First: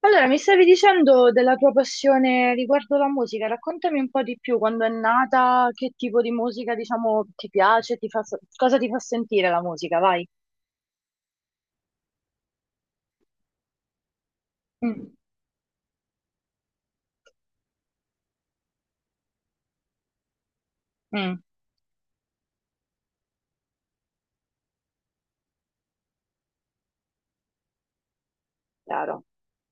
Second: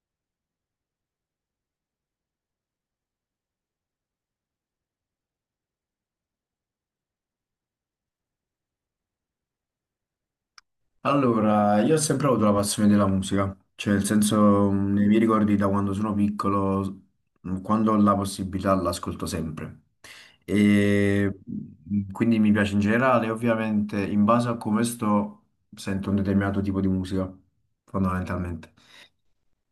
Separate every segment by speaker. Speaker 1: Allora, mi stavi dicendo della tua passione riguardo la musica, raccontami un po' di più, quando è nata, che tipo di musica, diciamo, ti piace, ti fa, cosa ti fa sentire la musica, vai.
Speaker 2: Allora, io ho sempre avuto la passione della musica, cioè nel senso nei
Speaker 1: Mm,
Speaker 2: miei ricordi da quando sono piccolo, quando ho la possibilità l'ascolto sempre. E
Speaker 1: mm,
Speaker 2: quindi mi piace in generale, ovviamente in base a come sto sento un determinato tipo di musica, fondamentalmente.
Speaker 1: chiaro.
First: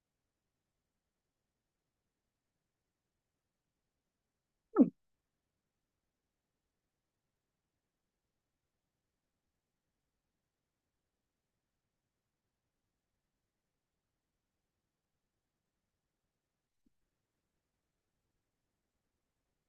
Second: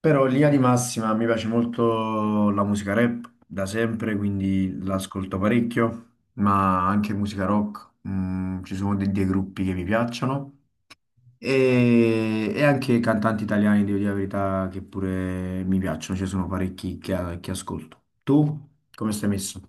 Speaker 2: Però in linea di massima mi piace molto la musica rap da sempre, quindi
Speaker 1: Mm.
Speaker 2: l'ascolto parecchio, ma anche musica rock, ci sono dei gruppi che mi piacciono. E anche cantanti italiani, devo dire la verità, che pure mi piacciono, ci sono parecchi che ascolto. Tu come stai messo?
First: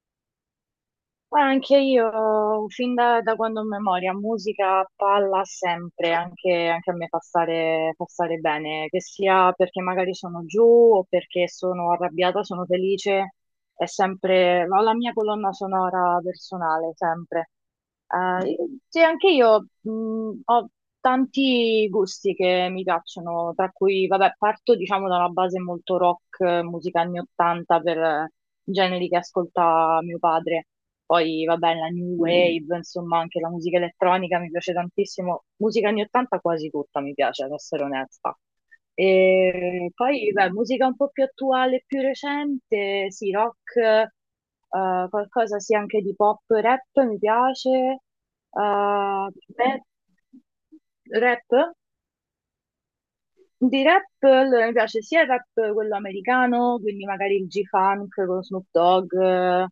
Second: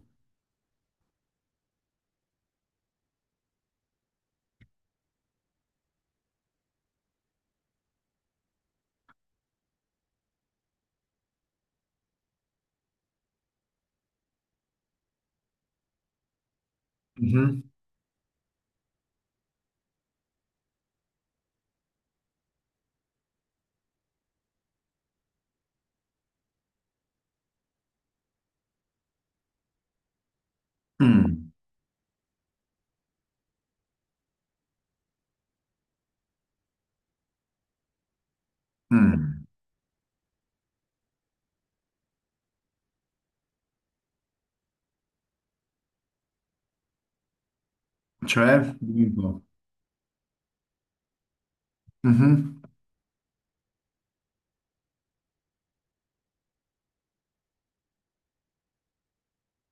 Speaker 1: Guarda, anche io, fin da quando ho memoria, musica, palla sempre, anche a me fa stare bene, che sia perché magari sono giù o perché sono arrabbiata, sono felice. È sempre, ho la mia colonna sonora personale, sempre.
Speaker 2: Mhm.
Speaker 1: Eh, sì, anche io ho tanti gusti che mi piacciono, tra cui, vabbè, parto diciamo da una base molto rock, musica anni 80 per generi che ascolta mio padre. Poi,
Speaker 2: Mm,
Speaker 1: vabbè, la new wave, insomma, anche la musica elettronica mi piace tantissimo. Musica anni 80 quasi tutta mi piace, ad essere onesta.
Speaker 2: mm.
Speaker 1: E poi, beh, musica un po' più attuale, più recente, sì, rock, qualcosa sì anche di pop, rap mi piace.
Speaker 2: Cioè, dimmi un
Speaker 1: Eh,
Speaker 2: po'.
Speaker 1: me- rap?
Speaker 2: Mhm.
Speaker 1: Di rap, allora mi piace sia il rap quello americano, quindi magari il G-Funk con Snoop Dogg,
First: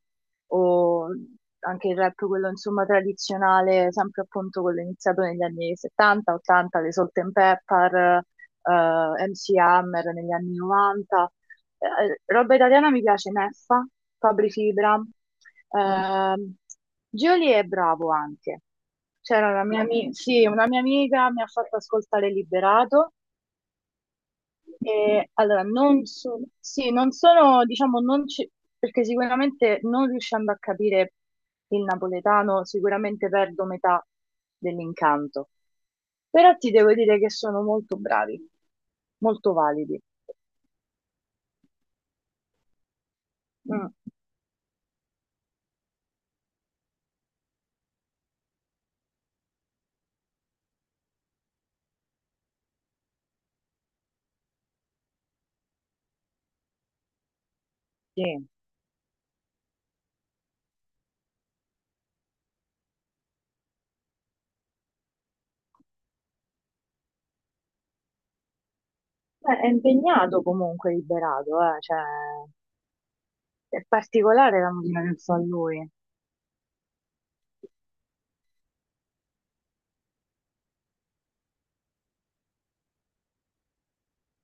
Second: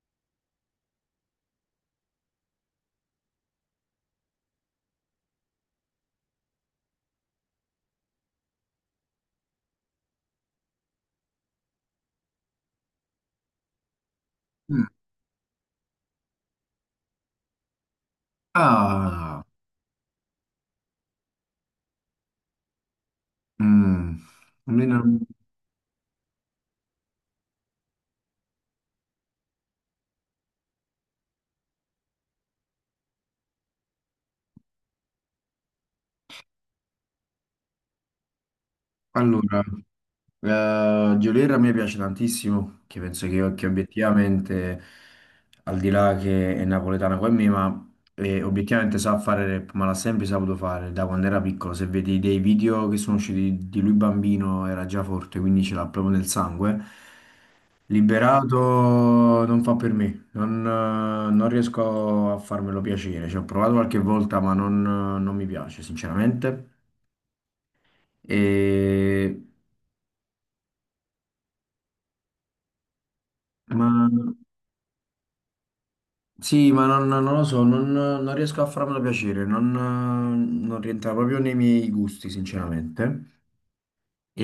Speaker 1: o anche il rap quello insomma tradizionale, sempre appunto quello iniziato negli anni 70, 80, le Salt and Pepper, MC Hammer negli anni 90. Roba italiana mi piace Neffa, Fabri
Speaker 2: Mm.
Speaker 1: Fibra. Mm. ehm, Gioli è bravo anche.
Speaker 2: Ah,
Speaker 1: C'era una mia, sì, una mia amica mi ha fatto ascoltare Liberato
Speaker 2: mm. Almeno-
Speaker 1: e, allora, non sono, sì, non sono, diciamo, non ci- perché sicuramente non riuscendo a capire il napoletano, sicuramente perdo metà dell'incanto. Però ti devo dire che sono molto bravi, molto
Speaker 2: Allora.
Speaker 1: validi.
Speaker 2: Geolier a me piace tantissimo, che penso che
Speaker 1: Mm.
Speaker 2: obiettivamente, al di là che è napoletana come me, ma obiettivamente sa fare rap, ma l'ha sempre saputo fare da quando era piccolo. Se vedi dei video che sono usciti di lui bambino, era già forte, quindi ce l'ha proprio nel sangue.
Speaker 1: Sì.
Speaker 2: Liberato non fa per me, non riesco a farmelo piacere. Ci ho provato qualche volta, ma non mi piace, sinceramente. E...
Speaker 1: Beh, è impegnato comunque, liberato, cioè, è
Speaker 2: Ma mm.
Speaker 1: particolare la musica che fa lui.
Speaker 2: Sì, ma non lo so, non riesco a farmelo piacere, non rientra proprio nei miei gusti, sinceramente.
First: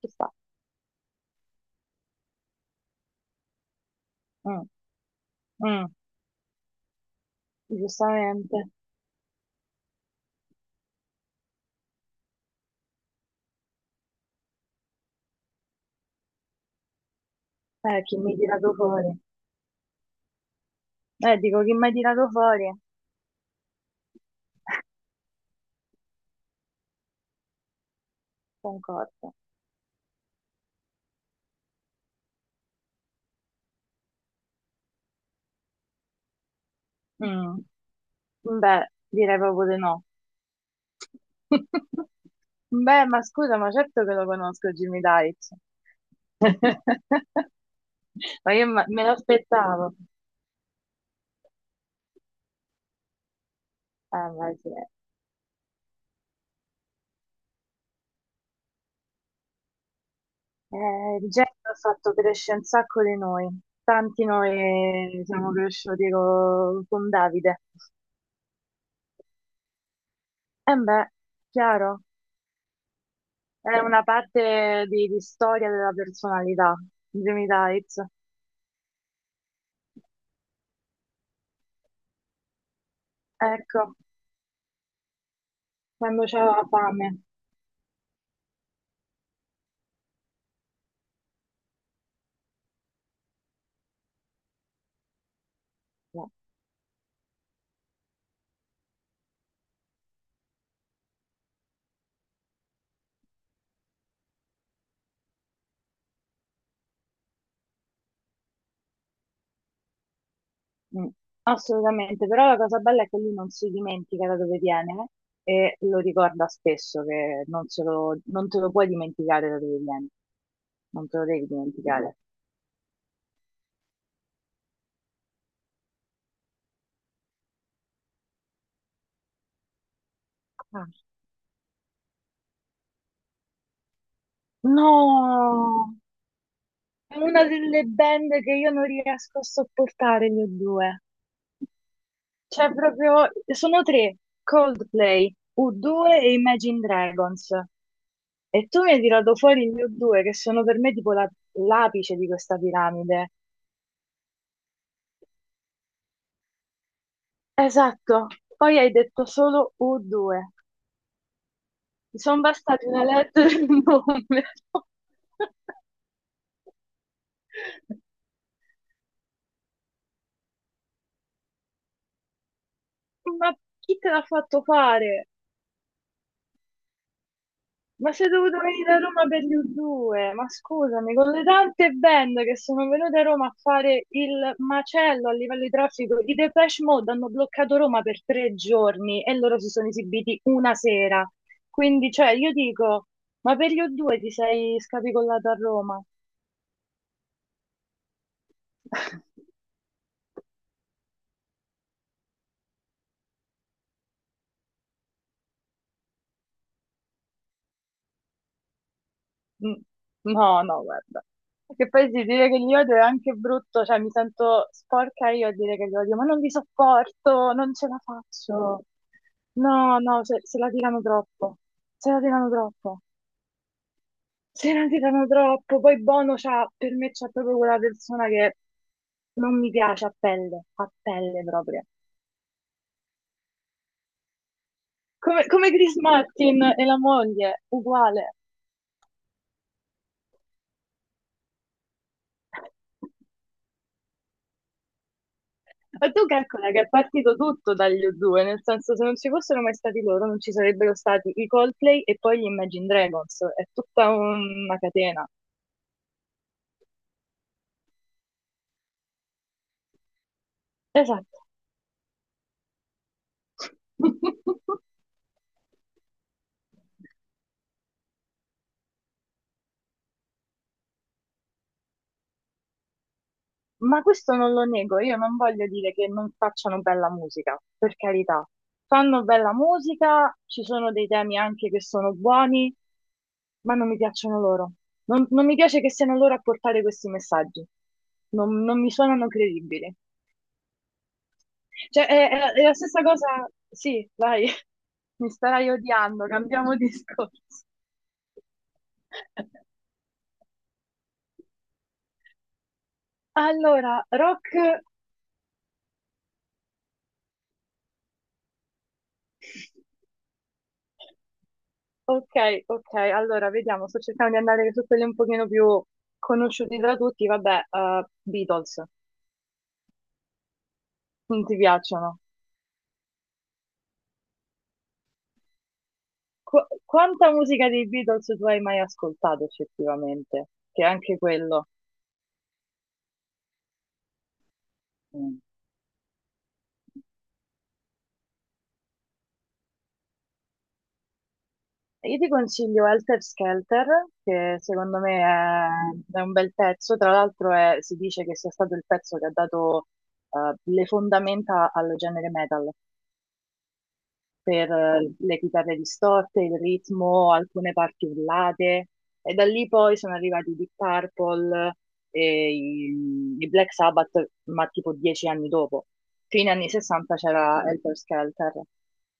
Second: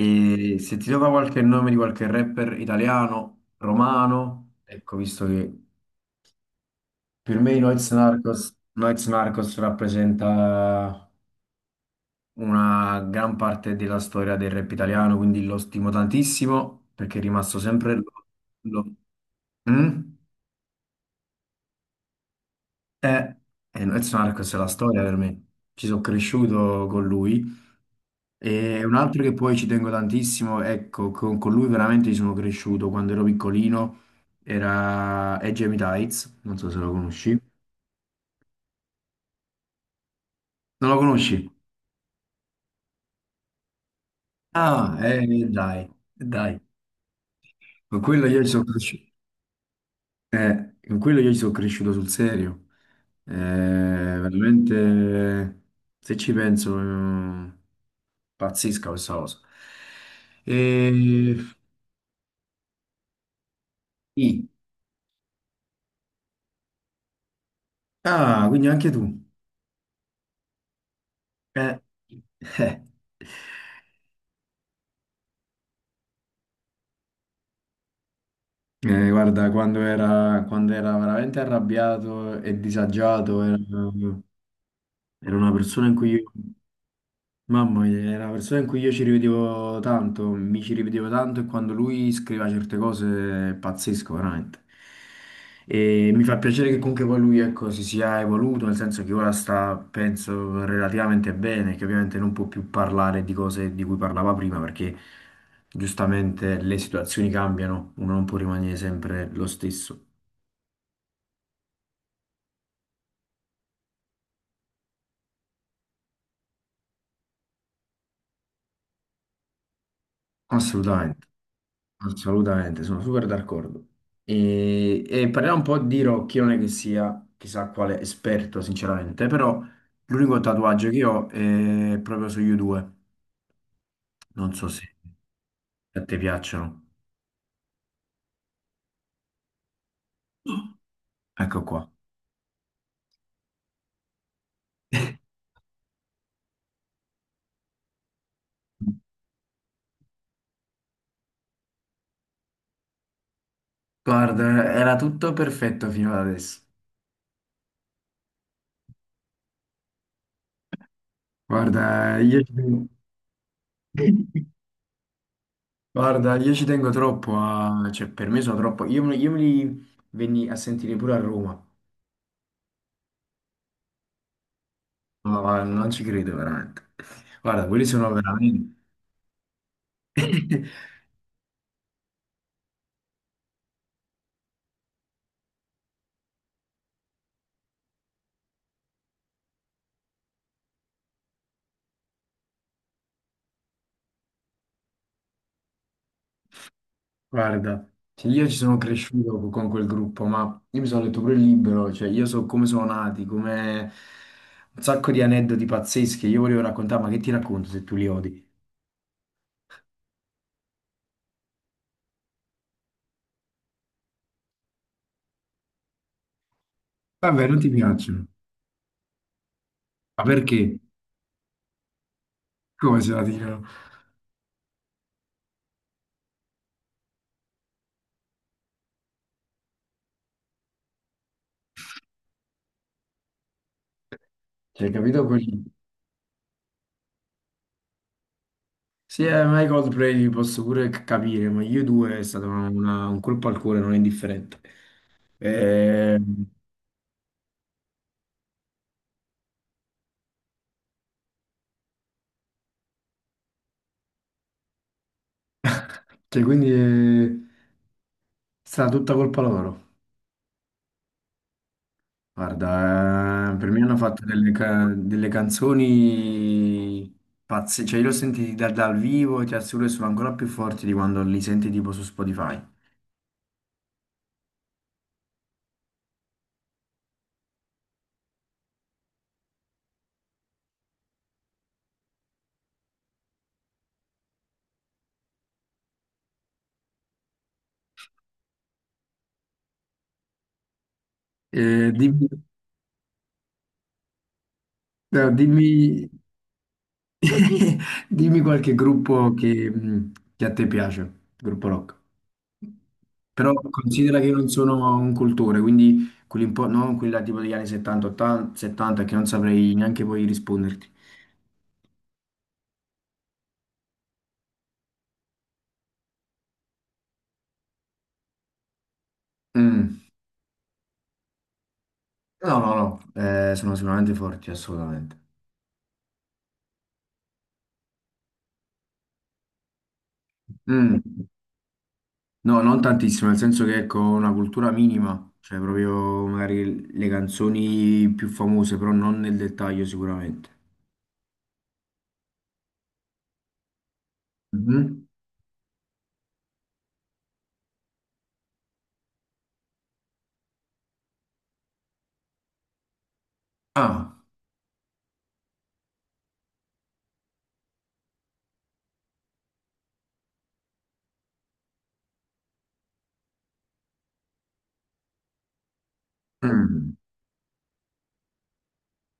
Speaker 1: Ci sta.
Speaker 2: se ti do qualche nome di qualche rapper italiano, romano,
Speaker 1: Mm,
Speaker 2: ecco, visto che
Speaker 1: mm,
Speaker 2: per me i Noyz Narcos,
Speaker 1: giustamente.
Speaker 2: Noyz Narcos rappresenta una gran parte della storia del rap italiano, quindi lo stimo tantissimo perché è rimasto sempre...
Speaker 1: Eh, chi mi ha tirato
Speaker 2: Lo-
Speaker 1: fuori?
Speaker 2: Mm?
Speaker 1: Dico, chi mi ha tirato fuori?
Speaker 2: Eh, Noyz Narcos è la storia per me, ci sono cresciuto con lui. E un altro che
Speaker 1: Concordo.
Speaker 2: poi ci tengo tantissimo, ecco, con lui veramente ci sono cresciuto quando ero piccolino, era è Jamie Tights, non so se lo conosci.
Speaker 1: Mm, beh, direi proprio di no.
Speaker 2: Non lo conosci?
Speaker 1: Beh, ma scusa, ma certo che lo conosco
Speaker 2: Ah,
Speaker 1: Jimmy Dice.
Speaker 2: dai, dai. Con quello io ci
Speaker 1: Ma
Speaker 2: sono
Speaker 1: io me
Speaker 2: cresciuto,
Speaker 1: l'aspettavo.
Speaker 2: con quello io ci sono cresciuto sul serio.
Speaker 1: Ma sì.
Speaker 2: Veramente, se ci penso, pazzesca questa cosa.
Speaker 1: Il
Speaker 2: E...
Speaker 1: genere ha fatto crescere un sacco di noi. Tanti
Speaker 2: sì.
Speaker 1: noi siamo cresciuti con Davide.
Speaker 2: Ah, quindi anche tu.
Speaker 1: E beh,
Speaker 2: Eh.
Speaker 1: chiaro,
Speaker 2: Eh.
Speaker 1: è una parte di storia della personalità, Jimmy Dice.
Speaker 2: Guarda, quando era veramente arrabbiato e disagiato,
Speaker 1: Ecco,
Speaker 2: era una persona in cui io,
Speaker 1: quando c'aveva fame.
Speaker 2: mamma mia, era una persona in cui io ci rivedevo tanto, mi ci rivedevo tanto e quando lui scriveva certe cose è pazzesco, veramente. E mi fa piacere che comunque poi lui, ecco, si sia evoluto, nel senso che ora sta, penso, relativamente bene, che ovviamente non può più parlare di cose di cui parlava prima perché giustamente le situazioni cambiano, uno non può rimanere sempre lo stesso.
Speaker 1: Mm, assolutamente, però la cosa bella è che lui non si dimentica da dove viene e lo ricorda spesso che non te lo puoi dimenticare da dove vieni, non te lo
Speaker 2: Assolutamente,
Speaker 1: devi dimenticare.
Speaker 2: assolutamente, sono super d'accordo. E parliamo un po' di Rocky, non è che sia chissà quale esperto, sinceramente, però l'unico
Speaker 1: Ah,
Speaker 2: tatuaggio che ho è proprio sugli U2. Non so se
Speaker 1: no,
Speaker 2: a te piacciono.
Speaker 1: è una delle band che io non riesco a sopportare, gli U due.
Speaker 2: Ecco qua.
Speaker 1: Cioè proprio, sono tre, Coldplay, U2 e Imagine Dragons. E tu mi hai tirato fuori gli U2 che sono per me tipo l'apice di questa piramide.
Speaker 2: Guarda, era tutto perfetto fino ad adesso.
Speaker 1: Esatto, poi hai detto solo U2.
Speaker 2: Guarda,
Speaker 1: Mi sono
Speaker 2: io ci tengo,
Speaker 1: bastati una lettera e un numero.
Speaker 2: guarda, io ci tengo troppo a... cioè per me sono troppo... io me li venni a sentire pure a Roma.
Speaker 1: Ma chi te l'ha fatto fare?
Speaker 2: No, ma non ci credo veramente. Guarda, quelli sono
Speaker 1: Ma sei dovuto
Speaker 2: veramente...
Speaker 1: venire a Roma per gli U2? Ma scusami, con le tante band che sono venute a Roma a fare il macello a livello di traffico, i Depeche Mode hanno bloccato Roma per 3 giorni e loro si sono esibiti una sera. Quindi, cioè, io dico, ma per gli U2 ti sei scapicollato a Roma?
Speaker 2: Guarda, cioè, io ci sono cresciuto con quel gruppo, ma io mi sono letto pure il libro, cioè io so come sono nati, come un sacco di aneddoti pazzeschi, io volevo raccontare, ma che ti racconto se tu li odi?
Speaker 1: Mm, no, no, guarda. Che poi sì, dire che li odio è anche brutto, cioè mi sento sporca io a dire che li odio, ma non li
Speaker 2: Vabbè,
Speaker 1: sopporto,
Speaker 2: non ti
Speaker 1: non ce la
Speaker 2: piacciono.
Speaker 1: faccio. No,
Speaker 2: Ma
Speaker 1: no, se la
Speaker 2: perché?
Speaker 1: tirano troppo, se la tirano
Speaker 2: Come
Speaker 1: troppo,
Speaker 2: se la tirano?
Speaker 1: se la tirano troppo. Poi Bono c'ha, per me c'è proprio quella persona che non mi piace a pelle proprio.
Speaker 2: Cioè, capito?
Speaker 1: Come,
Speaker 2: Quel...
Speaker 1: come Chris Martin e la moglie, uguale.
Speaker 2: Sì, ma i Coldplay li posso pure capire, ma io due è stato un colpo al cuore non indifferente.
Speaker 1: Ma
Speaker 2: Eh,
Speaker 1: tu calcola che è partito tutto dagli U2, nel senso se non ci fossero mai stati loro non ci sarebbero stati i Coldplay e poi gli Imagine Dragons, è tutta una catena.
Speaker 2: cioè, quindi... eh, È stata tutta colpa loro.
Speaker 1: Esatto.
Speaker 2: Guarda, per me hanno fatto delle, delle canzoni pazze, cioè io li ho sentiti dal vivo e ti assicuro che sono ancora più forti di quando li senti tipo su Spotify.
Speaker 1: Ma questo non lo nego, io non voglio dire che non facciano bella musica, per carità. Fanno bella musica, ci sono dei temi anche che sono buoni, ma non mi piacciono loro. Non mi piace che siano loro a portare questi messaggi. Non mi suonano credibili.
Speaker 2: Eh,
Speaker 1: Cioè,
Speaker 2: dimmi,
Speaker 1: è la è la stessa cosa. Sì, vai,
Speaker 2: no,
Speaker 1: mi starai
Speaker 2: dimmi,
Speaker 1: odiando, cambiamo discorso.
Speaker 2: dimmi qualche gruppo che a te piace, gruppo rock. Però
Speaker 1: Allora,
Speaker 2: considera che io non
Speaker 1: rock.
Speaker 2: sono un cultore, quindi quelli un po', no, quelli là tipo degli anni 70, 80, 70 che non saprei neanche poi risponderti.
Speaker 1: Ok, ok, allora vediamo, sto cercando di andare su quelli un pochino più conosciuti da tutti, vabbè, Beatles,
Speaker 2: Mm.
Speaker 1: non ti piacciono?
Speaker 2: No, no, no, sono sicuramente forti, assolutamente.
Speaker 1: Quanta musica dei Beatles tu hai mai ascoltato effettivamente? Che
Speaker 2: Mm,
Speaker 1: anche quello.
Speaker 2: no, non tantissimo, nel senso che ecco, una cultura minima,
Speaker 1: Mm.
Speaker 2: cioè proprio magari le canzoni più famose, però non nel dettaglio sicuramente.
Speaker 1: Io ti consiglio Helter Skelter, che secondo
Speaker 2: Mhm.
Speaker 1: me è un bel pezzo, tra l'altro si dice che sia stato il pezzo che ha dato le fondamenta al genere metal,
Speaker 2: Ah,
Speaker 1: per le chitarre distorte, il ritmo, alcune parti urlate, e da lì poi sono arrivati i Deep Purple e i Black Sabbath, ma tipo 10 anni dopo. Fine anni
Speaker 2: mm,
Speaker 1: 60 c'era Helter Skelter.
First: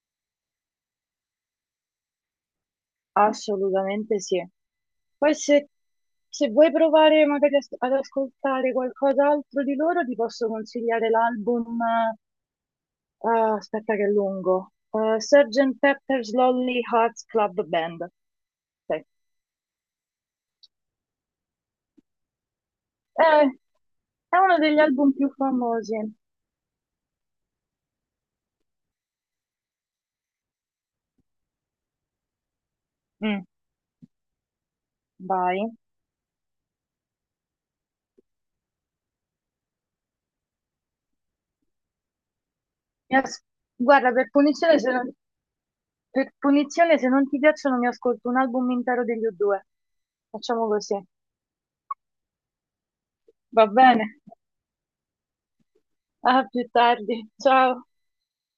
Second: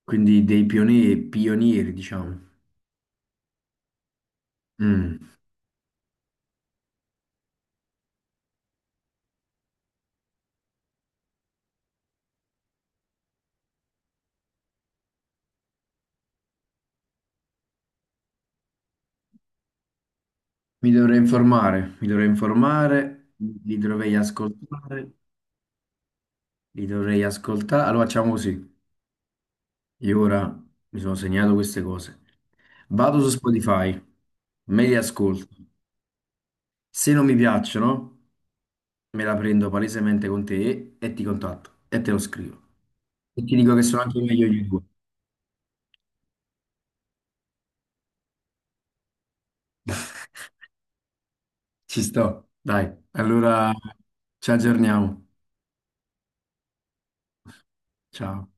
Speaker 2: quindi dei pionieri, pionieri, diciamo.
Speaker 1: Assolutamente sì.
Speaker 2: Mm.
Speaker 1: Poi se vuoi provare magari ad ascoltare qualcos'altro di loro, ti posso consigliare l'album, eh, aspetta che è lungo, Sgt. Pepper's Lonely Hearts Club Band. Sì. Eh,
Speaker 2: Mi dovrei informare, li dovrei
Speaker 1: è uno degli
Speaker 2: ascoltare,
Speaker 1: album più famosi.
Speaker 2: li dovrei ascoltare. Allora facciamo così. Io ora mi sono segnato queste cose. Vado su
Speaker 1: Mm,
Speaker 2: Spotify, me li ascolto.
Speaker 1: vai.
Speaker 2: Se non mi piacciono, me la prendo palesemente con te e ti contatto e te lo scrivo.
Speaker 1: Mi
Speaker 2: E
Speaker 1: as-
Speaker 2: ti dico che sono
Speaker 1: Guarda,
Speaker 2: anche
Speaker 1: per
Speaker 2: meglio di
Speaker 1: punizione,
Speaker 2: due.
Speaker 1: se non... ti piacciono, mi ascolto un album intero degli U2. Facciamo così.
Speaker 2: Ci sto. Dai,
Speaker 1: Va
Speaker 2: allora
Speaker 1: bene.
Speaker 2: ci aggiorniamo.
Speaker 1: A più tardi. Ciao.
Speaker 2: Ciao.